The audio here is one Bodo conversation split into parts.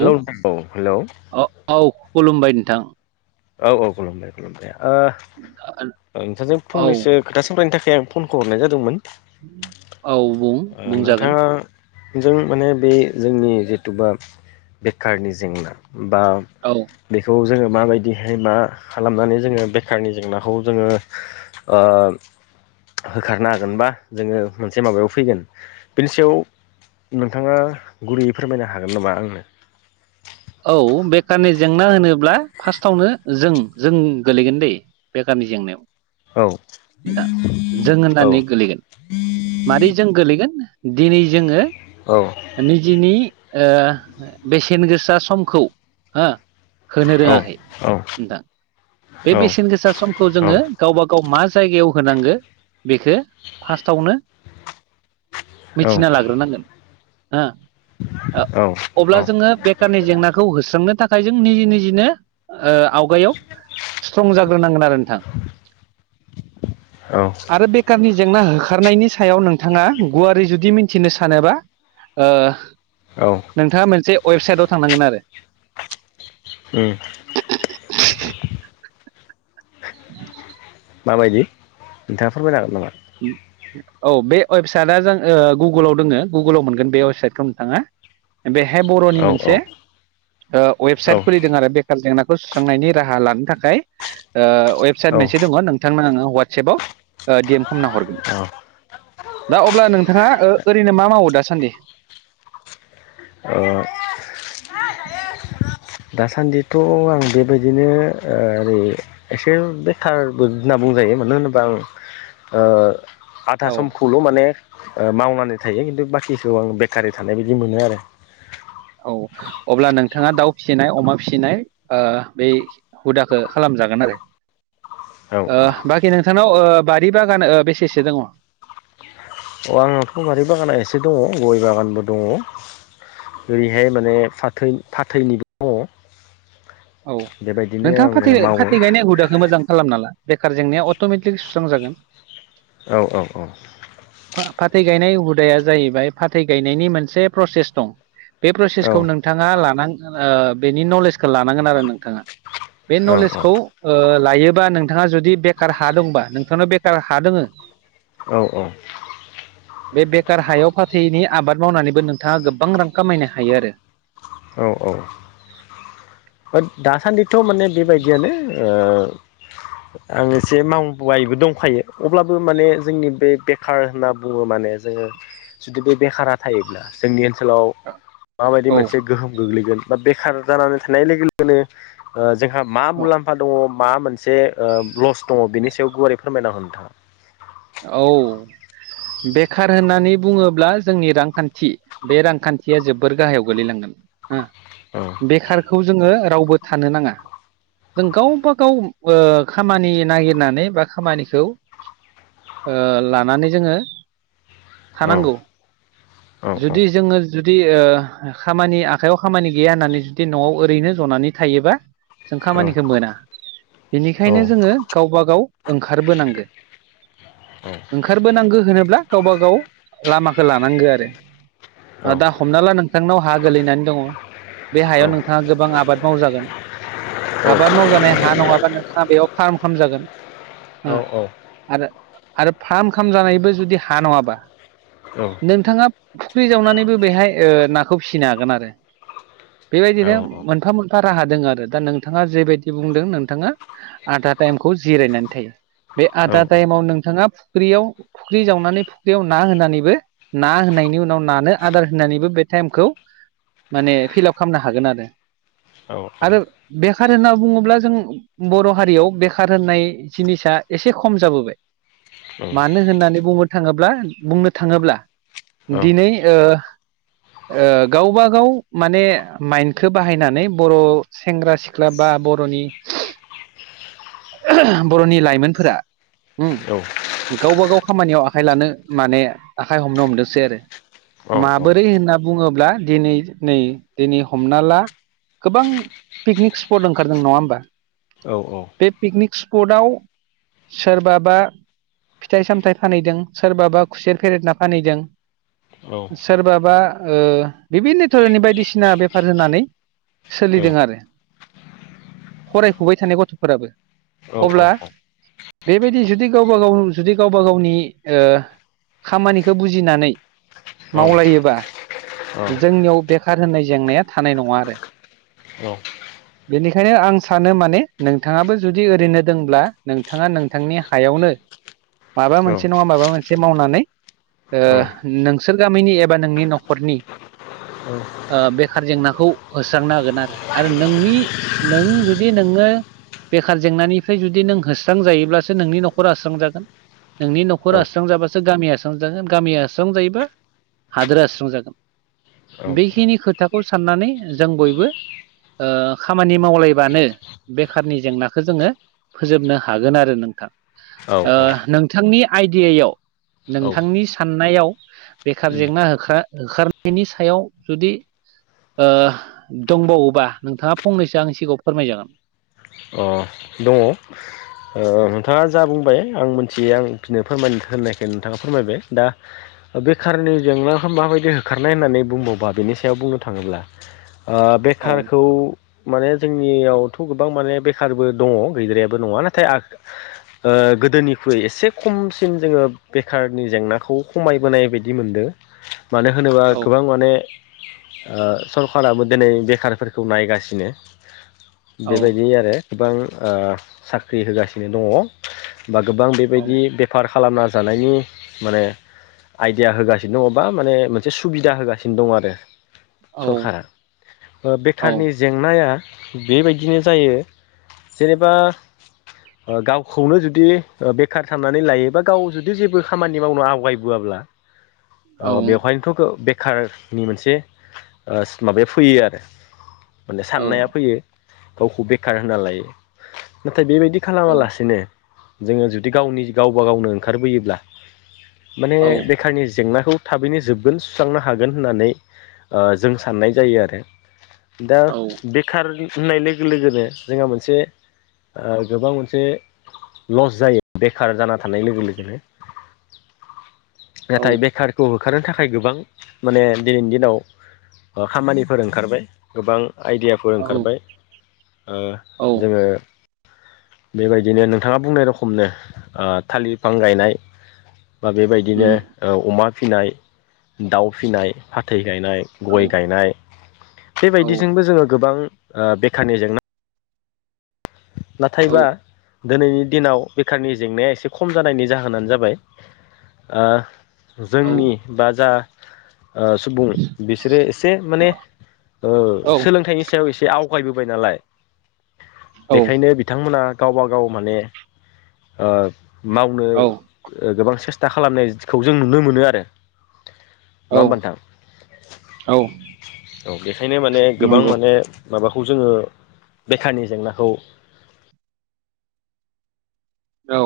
हेलौ नोंथां औ हेलौ औ औ खुलुमबाय नोंथां औ औ खुलुमबाय खुलुमबाय नोंथांजों औ फंनैसो खोथा सोंरायनो थाखाय सि आं फनखौ हरनाय जादोंमोन औ बुं ओ बुंजागोन नोंथाङा जों माने बे जोंनि जिथुबा बेखारनि जेंना बा औ बेखौ जोङो माबायदि बेहाय मा खालामनानै जोङो बेखारनि जेंनाखौ जोङो होखारनो हागोन बा जोङो मोनसे माबायाव फैगोन बेनि सायाव नोंथाङा गुरैयै फोरमायनो हागोन नामा आंनो औ बेखारनि जेंना होनोब्ला फार्स्टआवनो जों जों गोलैगोन दै बेखारनि औ [unintelligible] जों होनानै गोलैगोन मारै जों गोलैगोन दिनै जोङो औ निजिनि बेसेन गोसा समखौ हो होनो औ रोङाखै नोंथां बे औ बेसेन गोसा समखौ औ जोंङो गावबा गाव मा जायगायाव होनांगोन बेखौ फार्टआवनो औ मिथिना लाग्रोनांगोन हो औ अब्ला जोंङो बेखारनि जेंनाखौ होस्रांनो थाखाय जों निजि निजिनो ओ आवगायाव स्ट्रं जाग्रोनांगोन आरो नोंथां औ आरो बेखारनि जेंना होखारनायनि सायाव नोंथाङा गुवारै जुदि मिथिनो सानोबा ओ औ नोंथाङा मोनसे वेबसाइटआव थांनांगोन आरो उम [inaudible] माबायदि नोंथाङा फोरमायनो हागोन नामा? उम औ बे वेबसाइटआ जों ओ गुगोलाव दोङ गुगोलाव मोनगोन बे वेबसाइटखौ नोंथाङा बेहाय बर'नि औ औ मोनसे औ वेबसाइट खुलिदों आरो बेखार जेंनाखौ खौ सुस्रांनायनि राहा लानो थाखाय वेबसाइट औ मोनसे दङ नोंथांमोनो आ [unintelligible] डएम खामना हर औ दा अब्ला नोंथाङा ओरैनो मा मावो दासान्दि? [unintelligible] दासान्दिथ' आं बेबायदिनो ओरै एसे बेखारबो होनना बुं बुंजायो मानो होनोबा आं आधा औ समखौल' माने मावनानै थायो खिन्थु बाखिखौ आं बेकारि थानाय बायदि मोनो आरो औ अब्ला नोंथाङा दाउ फिसिनाय अमा फिसिनाय बै हुदाखौ खालाम। जागोन आरो औ ओ बाखि नोंथांनाव बारि बागान बेसेसो दङ? अ आंहा बारि बागाना एसे दङ गय बागानबो दङ ओरैहाय माने फाथै फाथैनिबो दङ औ बेबायदिनो नोंथाङा आङो फाथै मावो फाथै गायनाय हुदाखौ मोजां खालाम ना बेखार जेंनाया अट'मेटिकलि सुस्रांजागोन औ औ औ फाथै गायनाय हुदाया जाहैबाय फाथै गायनायनि मोनसे प्रसेस दं बे औ प्रसेसखौ नोंथाङा लानांग बेनि नलेजखौ लानांगोन आरो नोंथाङा बे औ नलेजखौ ओ लायोबा नोंथाङा जुदि बेखार हा दंबा नोंथांनाव बेखार हा दोङो औ औ बे बेखार हायाव फाथैनि आबाद मावनानैबो नोंथाङा गोबां रां खामायनो हायो आरो। औ औ दासान्दिथ' माने बेबायदियानो आं एसे मावबायबो दंखायो अब्लाबो माने जोंनि बे बेखार होनना बुङो माने जोंङो जुदि बे बेखारा थायोब्ला जोंनि ओनसोलाव माबायदि औ मोनसे गोहोम गोग्लैगोन बा बेखार जानानै थानाय लोगो लोगोनो ओ जोंहा मा मुलाम्फा दङ माबा मोनसे लस दङ बेनि सायाव गुवारै फोरमायना हो नोंथाङा औ बेखार होननानै बुङोब्ला जोंनि रांखान्थि बे रांखान्थिया जोबोर गाहायाव गोलैलांगोन ओम औ बेखारखौ जोङो रावबो थानो नाङा। जों गावबा गाव ओ खामानि नागिरनानै बा खामानिखौ ओ लानानै जोंङो औ थानांगौ औ जुदि जोंङो जुदि ओ खामानि आखाइयाव खामानि गैया होननानै जुदि न'आव ओरैनो जनानै थायोबा जों औ खामानिखौ मोना बेनिखायनो जोऔङो गावबा गाव ओंखारबोनांगो। ओंखारबोनांगौ होनोब्ला गावबा गाव लामाखौ लानांगो आरो दा हमना ला नोंथांनाव हा गोलैनानै दङ। बे हायाव औ नोंथाङा गोबां आबाद मावजागोन। आबाद मावजानाय हा नङाबा नोंथाङा बेयाव फार्म खामजागोन औ ओ आरो आरो फार्म खामजानायबो जुदि हा नङाबा औ नोंथाङा। फुख्रि जावनानैबो बेहाय नाखौ फिसिनो हागोन आरो बेबायदिनो मोनफा मोनफ राहा दों आरो दा नोंथाङा जेबायदि बुंदों नोंथाङा आधा टाइमखौ जिरायनानै थायो। बे आदा टाइमाव नों ङा फुख्रियाव फुख्रि जावनानै फुख्रियाव ना होनानैबो ना होनायनि उनाव नानो आदार होनानै बो बे टाइमखौ माने फिलाप खालामनो हागोन आरो आरो बे बेखार होनना बुङोब्ला जों बर' हारियाव बेखार होननाय जिनिसा एसे खम जाबोबाय। मानो होननानै बुंनो थाङोब्ला बुंनो थाङोब्ला दिनै ओ ओ गावबा गाव माने माइन्डखौ बाहायनानै बर' सेंग्रा सिख्ला बा बा बर'नि बर'नि लाइमोनफोरा ओम गावबागाव खामानियाव आखाइ लानो माने आखाइ हमनो हमदोंसै आरो औ औ औ माबोरै होनना बुङोब्ला दिनै नै दिनै हमना ला। गोबां पिकनिक स्पट ओंखारदों नङा होमबा। औ औ बे पिकनिक स्पटाव सोरबाबा फिथाइ सामथाइ फानहैदों सोरबाबा खुसेर फेरेदना फानहैदों। सोरबाबा ओ बिभिन्न धरनि बायदिसिना बेफार होनानै सोलिदों आरो फरायफुबाय थानाय गथ'फोराबो औ अब्ला बेबायदि जुदि गावबा गाव जुदि गावबा गावनि ओ खामानिखौ बुजिनानै मावलायोबा जोंनियाव बेखार होननाय जेंनाया थानाय नङा आरो बेनिखायनो आं सानो माने नोंथाङाबो जुदि ओरैनो दंब्ला नों नोंथाङा नोंथांनि हायावनो माबा मोनसे नङा माबा मोनसे मावनानै ओ नोंसोर गामिनि एबा नोंनि न'खरनि औ आ बेखार जेंनाखौ होस्रांनो हागोन आरो आरो नोंनि नों जुदि नोङो बेखार जेंनानिफ्राय जुदि नों होस्रांजायोब्लासो नोंनि न'खरा होस्रांजागोन। नोंनि न'खरा होस्रांजाबासो गामिया होस्रांजागोन गामिया होस्रांजायोबा हादोर आ होस्रां जागोन बेखिनि खोथाखौ साननानै जों बयबो ओ खामानि मावलायबानो बेखारनि जेंनाखौ जोङो फोजोबनो हा हागोन आरो नोंथां। ओ औ अ नोंथांनि आइडियायाव नोंथांनि साननायाव बेखार जेंना हो होखारनायनि सायाव जुदि ओ दंबावोबा नोंथाङा फंनैसो आंनि सिगाङाव फोरमायजागोन। दङ। नोंथाङा जा बुंबाय आं मिथियै आं फिनो फोरमाय होननायखाय नोंथाङा फोरमायबाय दा बे खारनि जेंनाखौ माबायदि होखारनाय होननानै बुंबावोबा बेनि सायाव बुंनो थाङोब्ला ओ औ बेखारखौ माने जोंनियावथ' गोबां माने बेखारबो दङ गैद्रायाबो नङा नाथाय [inaudible] ओ गोदोनिख्रुइ एसे खमसिन जोङो बेखारनि जेंनाखौ खमायबोनाय बायदि मोनदों। [inaudible] मानो होनोबा औ गोबां माने ओ सरखाराबो दिनै बेखारफोरखौ नायगासिनो। औ बेबायदि आरो गोबां ओ साख्रि होगासिनो दङ। बा गोबां औ बेबायदि बेफार खालामना जानायनि माने आइदिया होगासिनो दङ बा माने मोनसे सुबिदा होगासिनो दं आरो औ सरखारा औ बेखारनि जेंनाया बेबायदिनो जायो जेनेबा गावखौनो जुदि बेखार साननानै लायो बा गाव जुदि जेबो खामानि मावनो आवगायबोआब्ला ओ औ बेवहायनोथ' बे खारनि मोनसे ओ माबाया फैयो आरो माने औ साननाया फैयो। गावखौ बेखार होनना लायो। नाथाय बेबायदि खालामालासिनो जोङो जुदि गावनि गावबा गावनो ओंखारबोयोब्ला माने औ बेखारनि जेंना खौ थाबैनो जोबगोन सुस्रांनो हागोन होननानै ओ जों साननाय जायो आरो दा बेखार होननाय लोगो लोगोनो जोंहा मोनसे ओ गोबां मोनसे लस जायो बेखार जाना थानाय लोगो लोगोनो [inaudible] औ नाथाय बेखारखौ होखारनो थाखाय गोबां माने दिनैनि दिनाव खामानिफोर ओंखारबाय गोबां आइदियाफोर औ ओंखारबाय ओ औ जोङो बेबायदिनो नोंथाङा बुंनाय रखमनो थालिर बिफां गायनाय बा बेबायदिनो उम ओ अमा फिनाय, दाउ फिनाय, फाथै गायनाय, औ गय गायनाय। औ बेबायदिजोंबो जोङो गोबां ओ बेखारनि जेंना औ नाथायबा दिनैनि दिनाव बेखारनि जेंनाया एसे खम जानायनि जाहोनानो जाबाय ओ औ जोंनि बा जा ओ सुबुं बिसोरो एसे माने ओ सोलोंथाइनि सायाव एसे आवगायबोबाय नालाय बेखायनो बिथांमोना गावबा गाव माने ओ मावनो औ गोबां सेस्था खालामनायखौ जों नुनो मोनो आरो नङा होमबा नोंथां? औ औ बेखायनो माने गोबां नंगौ माने माबाखौ जोङो बेखारनि जेंनाखौ औ।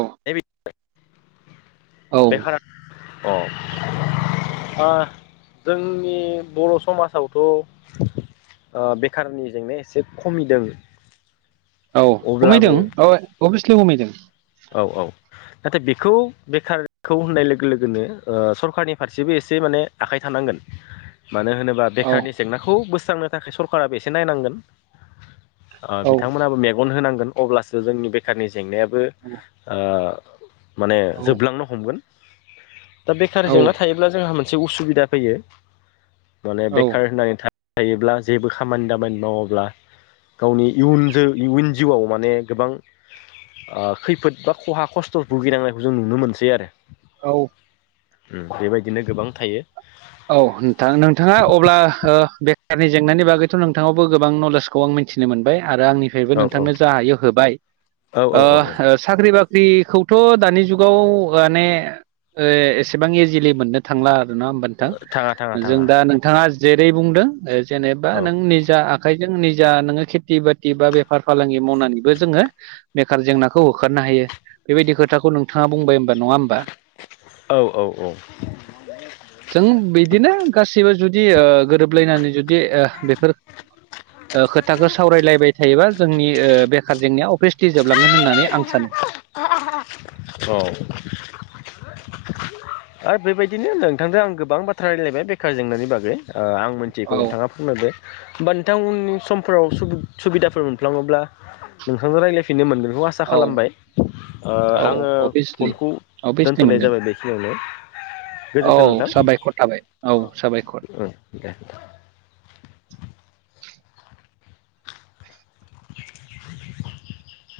औ बेखार अ' ओ जोंनि बर' समाजाव थ' ओ बेखारनि जेंनाया एसे खमिदों औ अब्लाबो खमायदों औ अभियासलि खमायदों। औ औ। नाथाय बेखौ बेखारखौ होननाय लोगो लोगोनो ओ सरखारनि फारसेबो एसे माने आखाय थानां गोन। मानो होनोबा औ बेखारनि जेंनाखौ बोस्रांनो थाखाय सरखाराबो एसे नायनांगोन। ओ औ बिथांमोनाबो मेगन होनांगोन अब्लासो जोंनि बेखारनि जेंनायाबो ओ माने जोबलांनो हमगोन। दा बेखार औ जेंना थायोब्ला जोंहा मोनसे उसुबिदा फैयो माने बेखार होननाय था थायोब्ला जेबो खामानि दामानि मावाब्ला गावनि इयुन जो इयुन जिउआव माने गोबां ओ खैफोद बा खहा खस्थ' भुगिनांनायखौ जों नुनो मोनसै आरो औ। बेबायदिनो गोबां थायो। औ नोंथां नोंथाङा अब्ला ओ बेखारनि जेंनानि बागैथ' नोंथाङावबो गोबां नलेजखौ आं मिथिनो मोनबाय आरो आंनिफ्रायबो औ औ नोंथांनो जा हायो होबाय औ औ ओ औ औ साख्रि बाख ख्रिखौथ' दानि जुगाव माने एसेबां इजिलि मोननो थांला आरोना होमबा नोंथां थाङा थाङा जों थाङा दा नोंथाङा जेरै बुंदों जेनेबा औ नों निजा आखाइ जों निजा नोङो खेथि बाथि बा बेफार फालांगि मावनानैबो जोङो बेखार जेंनाखौ होखारनो हायो। बेबायदि खोथाखौ नोंथाङा बुंबाय नङा होमबा औ औ औ जों बिदिनो गासिबो जुदि ओ गोरोबलायनानै जुदि जे ओ बेफोर खोथाखौ सावरायलायबाय थायोबा जोंनि बेखार जेंनाया अभियासलि जोबलांगोन होननानै आं सानो [unintelligible] आरो बेबायदिनो नोंथांदो आं गोबां बाथ्रा रायलायबाय बेखार जेंनानि बागै आं मोनथियैखौ औ नोंथाङा फोरमायबाय होमबा नोंथां उननि समफोराव सुबिदाफोर मोनफ्लाङोब्ला नोंथांजों रायज्लायफिननो मोनगोन बेखौ आसा औ खालामबाय औ आङो अभियासलि फनखौ अभियासलि दोनथ'नाय मोनगोन जाबाय बेखिनियावनो औ गोजोन्थों नोंथां साबायखर थाबाय औ साबायखर ओं दे [inaudible] [inaudible]